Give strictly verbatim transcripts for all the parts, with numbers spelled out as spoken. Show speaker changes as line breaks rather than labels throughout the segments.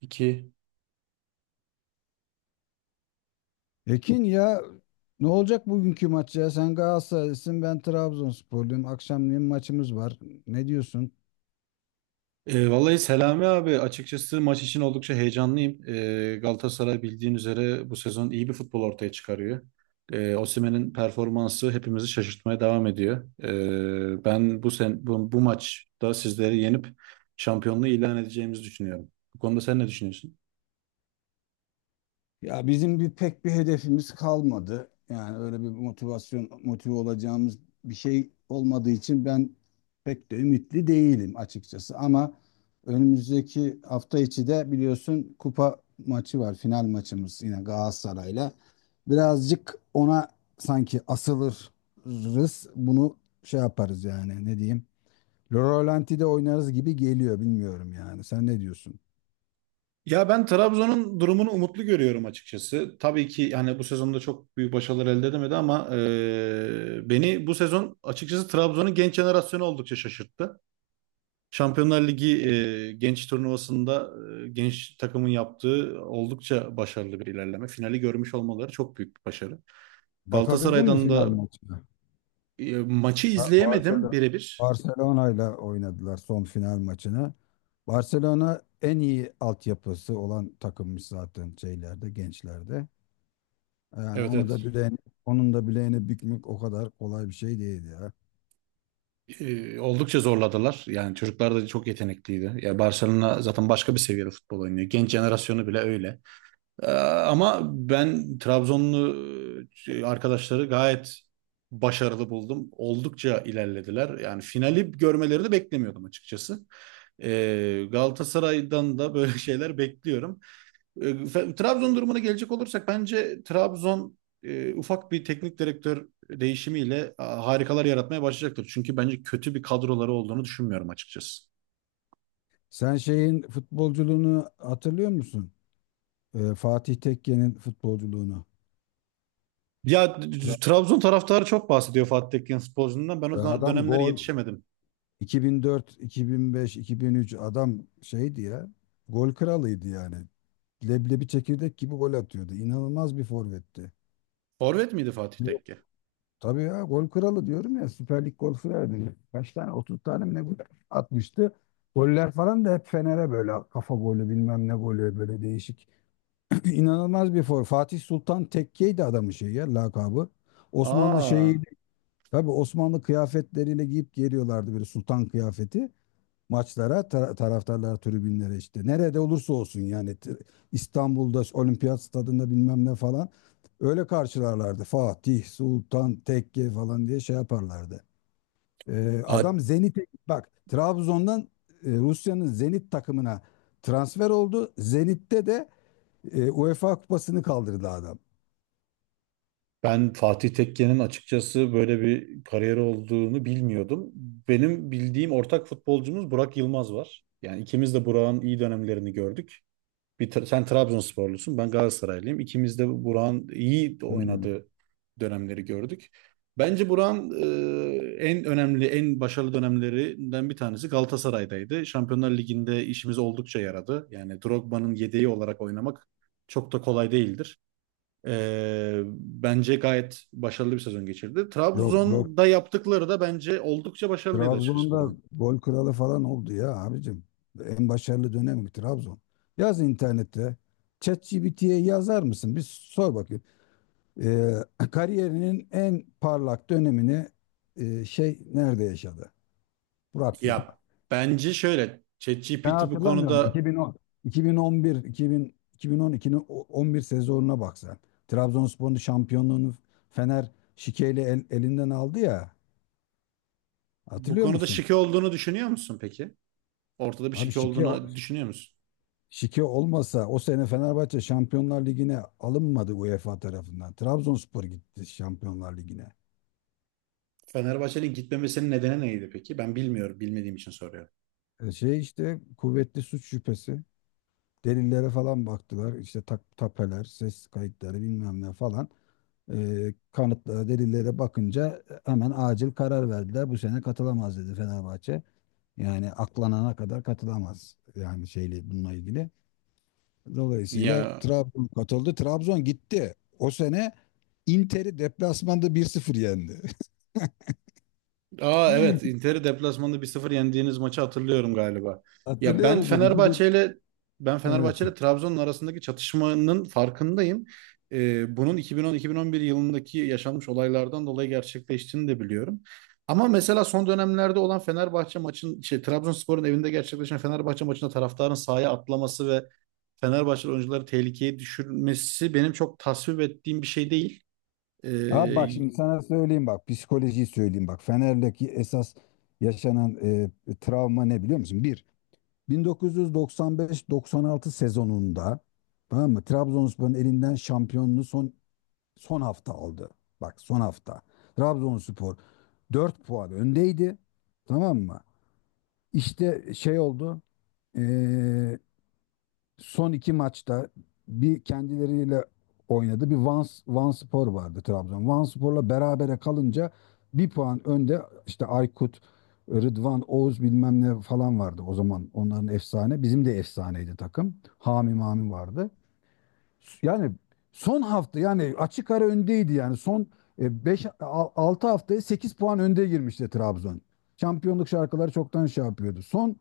İki.
Ekin ya, ne olacak bugünkü maç ya? Sen Galatasaraylısın, ben Trabzonsporluyum. Akşamleyin maçımız var. Ne diyorsun?
E, vallahi Selami abi açıkçası maç için oldukça heyecanlıyım. E, Galatasaray bildiğin üzere bu sezon iyi bir futbol ortaya çıkarıyor. E, Osimhen'in performansı hepimizi şaşırtmaya devam ediyor. E, ben bu sen bu, bu maçta sizleri yenip şampiyonluğu ilan edeceğimizi düşünüyorum. Bu konuda sen ne düşünüyorsun?
Ya bizim bir pek bir hedefimiz kalmadı. Yani öyle bir motivasyon motive olacağımız bir şey olmadığı için ben pek de ümitli değilim açıkçası. Ama önümüzdeki hafta içi de biliyorsun kupa maçı var, final maçımız yine Galatasaray'la. Birazcık ona sanki asılırız. Bunu şey yaparız yani, ne diyeyim? Rölanti'de oynarız gibi geliyor, bilmiyorum yani. Sen ne diyorsun?
Ya ben Trabzon'un durumunu umutlu görüyorum açıkçası. Tabii ki yani bu sezonda çok büyük başarılar elde edemedi ama e, beni bu sezon açıkçası Trabzon'un genç jenerasyonu oldukça şaşırttı. Şampiyonlar Ligi e, genç turnuvasında e, genç takımın yaptığı oldukça başarılı bir ilerleme. Finali görmüş olmaları çok büyük bir başarı.
Bakabildin mi
Galatasaray'dan
final
da
maçına?
e, maçı
Ha,
izleyemedim
Barcelona
birebir.
Barcelona ile oynadılar son final maçını. Barcelona en iyi altyapısı olan takımmış zaten şeylerde, gençlerde. Yani
Evet,
onu da
evet.
bileğini, onun da bileğini bükmek o kadar kolay bir şey değil ya.
E, oldukça zorladılar. Yani çocuklar da çok yetenekliydi. Ya Barcelona zaten başka bir seviyede futbol oynuyor. Genç jenerasyonu bile öyle. Ee, Ama ben Trabzonlu e, arkadaşları gayet başarılı buldum. Oldukça ilerlediler. Yani finali görmeleri de beklemiyordum açıkçası. Ee, Galatasaray'dan da böyle şeyler bekliyorum. Ee, fe- Trabzon durumuna gelecek olursak bence Trabzon e, ufak bir teknik direktör değişimiyle a, harikalar yaratmaya başlayacaktır. Çünkü bence kötü bir kadroları olduğunu düşünmüyorum açıkçası.
Sen şeyin futbolculuğunu hatırlıyor musun? Ee, Fatih Tekke'nin futbolculuğunu.
Ya
Tra-
Trabzon taraftarı çok bahsediyor Fatih Tekke futbolcundan. Ben o
Adam
dönemlere
gol
yetişemedim.
iki bin dört, iki bin beş, iki bin üç, adam şeydi ya. Gol kralıydı yani. Leblebi çekirdek gibi gol atıyordu. İnanılmaz bir forvetti.
Forvet miydi Fatih
Yok.
Tekke?
Tabii ya, gol kralı diyorum ya. Süper Lig gol kralı. Kaç tane, otuz tane mi ne gol atmıştı. Goller falan da hep Fener'e böyle kafa golü bilmem ne golü, böyle değişik. İnanılmaz bir for. Fatih Sultan Tekke'ydi adamın şeyi ya, lakabı. Osmanlı
Aa,
şeyi, tabii Osmanlı kıyafetleriyle giyip geliyorlardı, böyle sultan kıyafeti. Maçlara ta- taraftarlar tribünlere, işte nerede olursa olsun yani, t- İstanbul'da Olimpiyat Stadında bilmem ne falan, öyle karşılarlardı, Fatih Sultan Tekke falan diye şey yaparlardı. Ee,
Fa-
adam Zenit'e bak, Trabzon'dan e, Rusya'nın Zenit takımına transfer oldu. Zenit'te de e, UEFA kupasını kaldırdı adam.
Ben Fatih Tekke'nin açıkçası böyle bir kariyeri olduğunu bilmiyordum. Benim bildiğim ortak futbolcumuz Burak Yılmaz var. Yani ikimiz de Burak'ın iyi dönemlerini gördük. Bir tra- sen Trabzonsporlusun, ben Galatasaraylıyım. İkimiz de Burak'ın iyi
Hmm.
oynadığı dönemleri gördük. Bence Burak'ın e, en önemli, en başarılı dönemlerinden bir tanesi Galatasaray'daydı. Şampiyonlar Ligi'nde işimiz oldukça yaradı. Yani Drogba'nın yedeği olarak oynamak çok da kolay değildir. E, Bence gayet başarılı bir sezon geçirdi.
Yok, yok.
Trabzon'da yaptıkları da bence oldukça başarılıydı açıkçası
Trabzon'da
Burak'ın.
gol kralı falan oldu ya abicim. En başarılı dönemi Trabzon. Yaz internette. ChatGPT'ye yazar mısın? Bir sor bakayım. Ee, kariyerinin en parlak dönemini e, şey nerede yaşadı? Burak Yılmaz.
Ya bence şöyle,
Sen
ChatGPT bu
hatırlamıyorsun.
konuda.
iki bin on, iki bin on bir, iki bin, iki bin on ikinin o- on bir sezonuna bak sen. Trabzonspor'un şampiyonluğunu Fener şikeyle el- elinden aldı ya.
Bu
Hatırlıyor
konuda
musun?
şike olduğunu düşünüyor musun peki? Ortada bir
Abi,
şike
şike
olduğunu düşünüyor musun?
şike olmasa o sene Fenerbahçe Şampiyonlar Ligi'ne alınmadı UEFA tarafından. Trabzonspor gitti Şampiyonlar Ligi'ne.
Fenerbahçe'nin gitmemesinin nedeni neydi peki? Ben bilmiyorum, bilmediğim için soruyorum.
E, Şey işte, kuvvetli suç şüphesi. Delillere falan baktılar. İşte tak, tapeler, ses kayıtları bilmem ne falan. Ee, kanıtlara, delillere bakınca e, hemen acil karar verdiler. Bu sene katılamaz dedi Fenerbahçe. Yani aklanana kadar katılamaz. Yani şeyle, bununla ilgili. Dolayısıyla
Ya,
Trabzon katıldı. Trabzon gitti. O sene Inter'i deplasmanda bir sıfır yendi.
aa evet, Inter'i deplasmanda bir sıfır yendiğiniz maçı hatırlıyorum galiba. Ya
Hatırlıyor
ben
musun?
Fenerbahçe
iki bin...
ile Ben
Evet.
Fenerbahçe ile Trabzon'un arasındaki çatışmanın farkındayım. Ee, bunun iki bin on-iki bin on bir yılındaki yaşanmış olaylardan dolayı gerçekleştiğini de biliyorum. Ama mesela son dönemlerde olan Fenerbahçe maçın şey Trabzonspor'un evinde gerçekleşen Fenerbahçe maçında taraftarın sahaya atlaması ve Fenerbahçe oyuncuları tehlikeye düşürmesi benim çok tasvip ettiğim bir şey değil.
Abi bak,
Ee,
şimdi sana söyleyeyim, bak psikolojiyi söyleyeyim, bak Fener'deki esas yaşanan e, travma ne biliyor musun? Bir bin dokuz yüz doksan beş-doksan altı sezonunda, tamam mı? Trabzonspor'un elinden şampiyonluğu son son hafta aldı. Bak, son hafta. Trabzonspor dört puan öndeydi. Tamam mı? İşte şey oldu. e, son iki maçta bir kendileriyle oynadı. Bir Vans, Vanspor vardı Trabzon. Vanspor'la berabere kalınca bir puan önde, işte Aykut, Rıdvan, Oğuz bilmem ne falan vardı o zaman. Onların efsane. Bizim de efsaneydi takım. Hami Mami vardı. Yani son hafta yani, açık ara öndeydi yani, son beş altı haftaya sekiz puan önde girmişti Trabzon. Şampiyonluk şarkıları çoktan şey yapıyordu. Son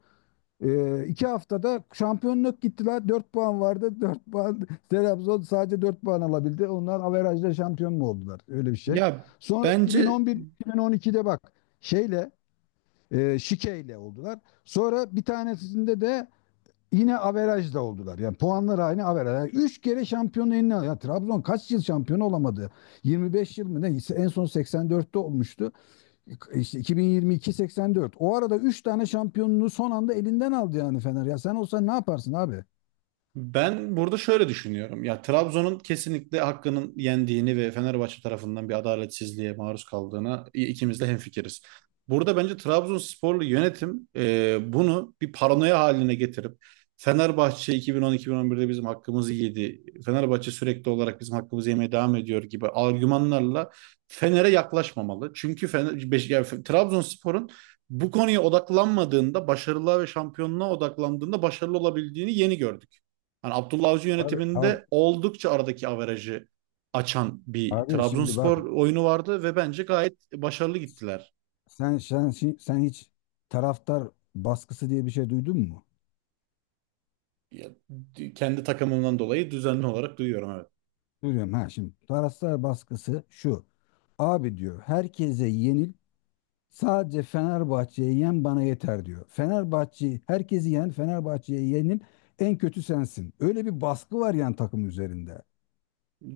ee, iki haftada şampiyonluk gittiler. Dört puan vardı. Dört puan Trabzon sadece dört puan alabildi. Onlar averajla şampiyon mu oldular? Öyle bir şey.
ya
Sonra
Bence
iki bin on bir iki bin on ikide bak şeyle e, şikeyle oldular. Sonra bir tanesinde de yine averajla oldular. Yani puanlar aynı, averaj. Yani üç kere şampiyonu eline. al- Ya Trabzon kaç yıl şampiyon olamadı? yirmi beş yıl mı ne? En son seksen dörtte olmuştu. İşte iki bin yirmi iki-seksen dört. O arada üç tane şampiyonluğu son anda elinden aldı yani Fener. Ya sen olsan ne yaparsın abi?
Ben burada şöyle düşünüyorum. Ya Trabzon'un kesinlikle hakkının yendiğini ve Fenerbahçe tarafından bir adaletsizliğe maruz kaldığına i- ikimiz de hemfikiriz. Burada bence Trabzonsporlu yönetim e, bunu bir paranoya haline getirip Fenerbahçe iki bin on, iki bin on birde bizim hakkımızı yedi. Fenerbahçe sürekli olarak bizim hakkımızı yemeye devam ediyor gibi argümanlarla Fener'e yaklaşmamalı. Çünkü Fener, Beş- yani Fe- Trabzonspor'un bu konuya odaklanmadığında, başarılığa ve şampiyonluğa odaklandığında başarılı olabildiğini yeni gördük. Hani Abdullah Avcı
Abi, abi,
yönetiminde oldukça aradaki averajı açan bir
abi, şimdi
Trabzonspor
bak,
oyunu vardı ve bence gayet başarılı gittiler.
sen, sen sen hiç taraftar baskısı diye bir şey duydun mu?
Ya, d- kendi takımından dolayı düzenli olarak duyuyorum, evet.
Duyuyorum ha, şimdi. Taraftar baskısı şu. Abi diyor, herkese yenil, sadece Fenerbahçe'ye yen, bana yeter diyor. Fenerbahçe'yi, herkesi yen Fenerbahçe'ye yenil en kötü sensin. Öyle bir baskı var yani takım üzerinde.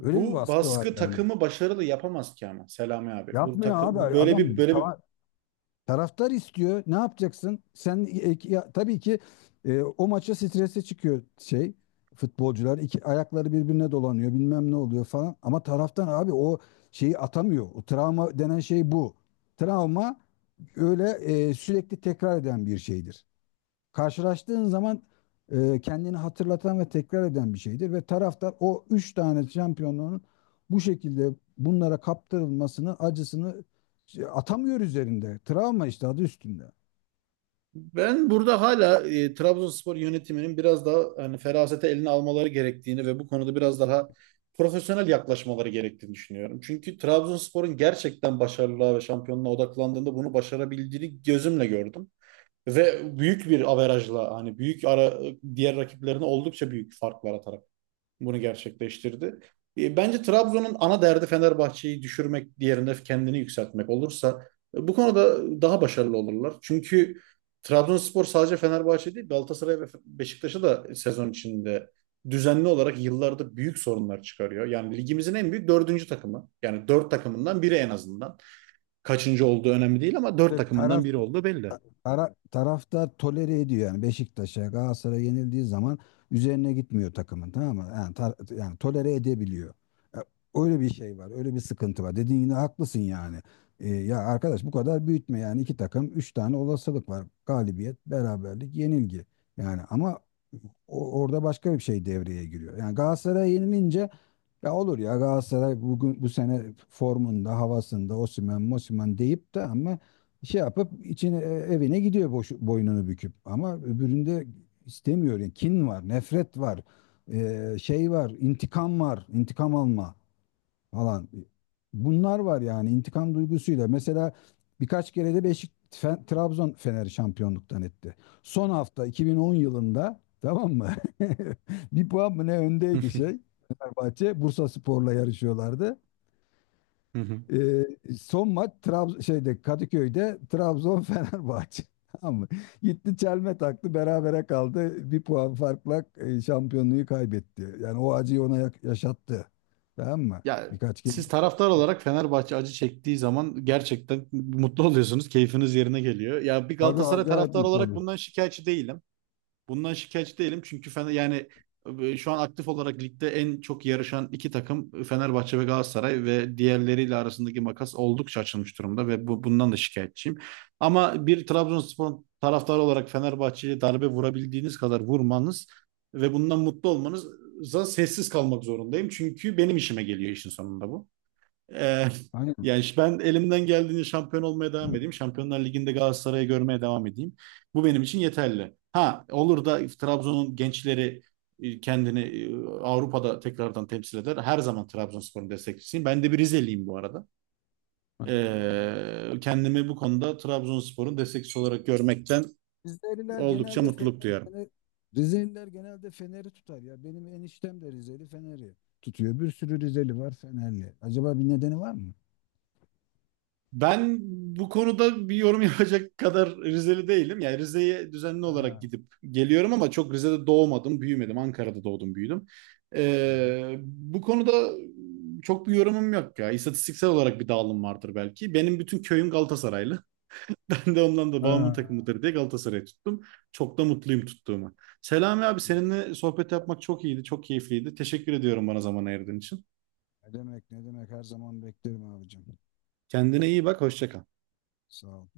Öyle bir baskı var
baskı
yani.
takımı başarılı yapamaz ki ama Selami abi. Bu
Yapmıyor
takı
abi
bu böyle
adam,
bir böyle bir
tava- taraftar istiyor. Ne yapacaksın? Sen e- ki- ya- tabii ki e, o maça strese çıkıyor, şey, futbolcular iki ayakları birbirine dolanıyor bilmem ne oluyor falan, ama taraftan abi o şeyi atamıyor. O travma denen şey bu. Travma öyle e, sürekli tekrar eden bir şeydir, karşılaştığın zaman e, kendini hatırlatan ve tekrar eden bir şeydir, ve taraftar o üç tane şampiyonluğun bu şekilde bunlara kaptırılmasını, acısını, şey, atamıyor üzerinde. Travma işte, adı üstünde.
Ben burada hala e, Trabzonspor yönetiminin biraz daha hani ferasete eline almaları gerektiğini ve bu konuda biraz daha profesyonel yaklaşmaları gerektiğini düşünüyorum. Çünkü Trabzonspor'un gerçekten başarılığa ve şampiyonluğa odaklandığında bunu başarabildiğini gözümle gördüm. Ve büyük bir averajla hani büyük ara Diğer rakiplerine oldukça büyük farklar atarak bunu gerçekleştirdi. E, Bence Trabzon'un ana derdi Fenerbahçe'yi düşürmek, diğerinde kendini yükseltmek olursa e, bu konuda daha başarılı olurlar. Çünkü Trabzonspor sadece Fenerbahçe değil, Galatasaray ve Beşiktaş'a da sezon içinde düzenli olarak yıllarda büyük sorunlar çıkarıyor. Yani ligimizin en büyük dördüncü takımı. Yani dört takımından biri en azından. Kaçıncı olduğu önemli değil ama dört
Ve
takımından
taraf
biri olduğu belli.
Tara, taraftar tolere ediyor yani Beşiktaş'a, Galatasaray'a yenildiği zaman, üzerine gitmiyor takımın, tamam mı? Yani, tar- yani tolere edebiliyor. E, Öyle bir şey var, öyle bir sıkıntı var. Dediğin yine haklısın yani. E, ya arkadaş bu kadar büyütme yani, iki takım üç tane olasılık var. Galibiyet, beraberlik, yenilgi. Yani ama o- orada başka bir şey devreye giriyor. Yani Galatasaray'a yenilince, ya olur, ya Galatasaray bugün bu sene formunda, havasında, Osimhen, Mosimhen deyip de ama şey yapıp içine, e, evine gidiyor boş, boynunu büküp, ama öbüründe istemiyor. Yani kin var, nefret var. e, şey var, intikam var, intikam alma falan. Bunlar var yani intikam duygusuyla. Mesela birkaç kere de Beşik Fe- Trabzon Fener'i şampiyonluktan etti. Son hafta iki bin on yılında, tamam mı? Bir puan mı ne öndeydi şey. Fenerbahçe Bursa Spor'la yarışıyorlardı. Ee, son maç Trab şeyde Kadıköy'de, Trabzon Fenerbahçe. Tamam mı? Gitti, çelme taktı, berabere kaldı. Bir puan farkla e, şampiyonluğu kaybetti. Yani o acıyı ona yak- yaşattı. Tamam mı?
Ya
Birkaç kez.
siz taraftar olarak Fenerbahçe acı çektiği zaman gerçekten mutlu oluyorsunuz. Keyfiniz yerine geliyor. Ya bir
Tabii
Galatasaray
acayip
taraftarı
mutlu
olarak
olur.
bundan şikayetçi değilim. Bundan şikayetçi değilim çünkü Fener yani e, şu an aktif olarak ligde en çok yarışan iki takım e, Fenerbahçe ve Galatasaray ve diğerleriyle arasındaki makas oldukça açılmış durumda ve bu, bundan da şikayetçiyim. Ama bir Trabzonspor taraftarı olarak Fenerbahçe'ye darbe vurabildiğiniz kadar vurmanız ve bundan mutlu olmanıza sessiz kalmak zorundayım. Çünkü benim işime geliyor işin sonunda bu. Ee,
Aynen.
Yani işte ben elimden geldiğince şampiyon olmaya devam edeyim. Şampiyonlar Ligi'nde Galatasaray'ı görmeye devam edeyim. Bu benim için yeterli. Ha olur da Trabzon'un gençleri e, kendini e, Avrupa'da tekrardan temsil eder. Her zaman Trabzonspor'un destekçisiyim. Ben de bir Rizeliyim bu arada.
Ha.
Ee, kendimi bu konuda Trabzonspor'un destekçisi olarak görmekten
Rizeliler
oldukça
genelde Fener,
mutluluk duyarım.
Fener- Rizeliler genelde Fener'i tutar ya. Benim eniştem de Rizeli, Fener'i tutuyor. Bir sürü Rizeli var, Fenerli. Acaba bir nedeni var mı?
Ben bu konuda bir yorum yapacak kadar Rizeli değilim. Yani Rize'ye düzenli olarak
Ha.
gidip geliyorum ama çok Rize'de doğmadım, büyümedim. Ankara'da doğdum, büyüdüm.
Hı hı.
Ee, bu konuda çok bir yorumum yok ya. İstatistiksel olarak bir dağılım vardır belki. Benim bütün köyüm Galatasaraylı. Ben de ondan da babamın
Ha,
takımıdır diye Galatasaray'ı tuttum. Çok da mutluyum tuttuğuma. Selami abi seninle sohbet yapmak çok iyiydi, çok keyifliydi. Teşekkür ediyorum bana zaman ayırdığın için.
ne demek ne demek, her zaman beklerim abicim.
Kendine iyi bak, hoşça kal.
Sağ ol.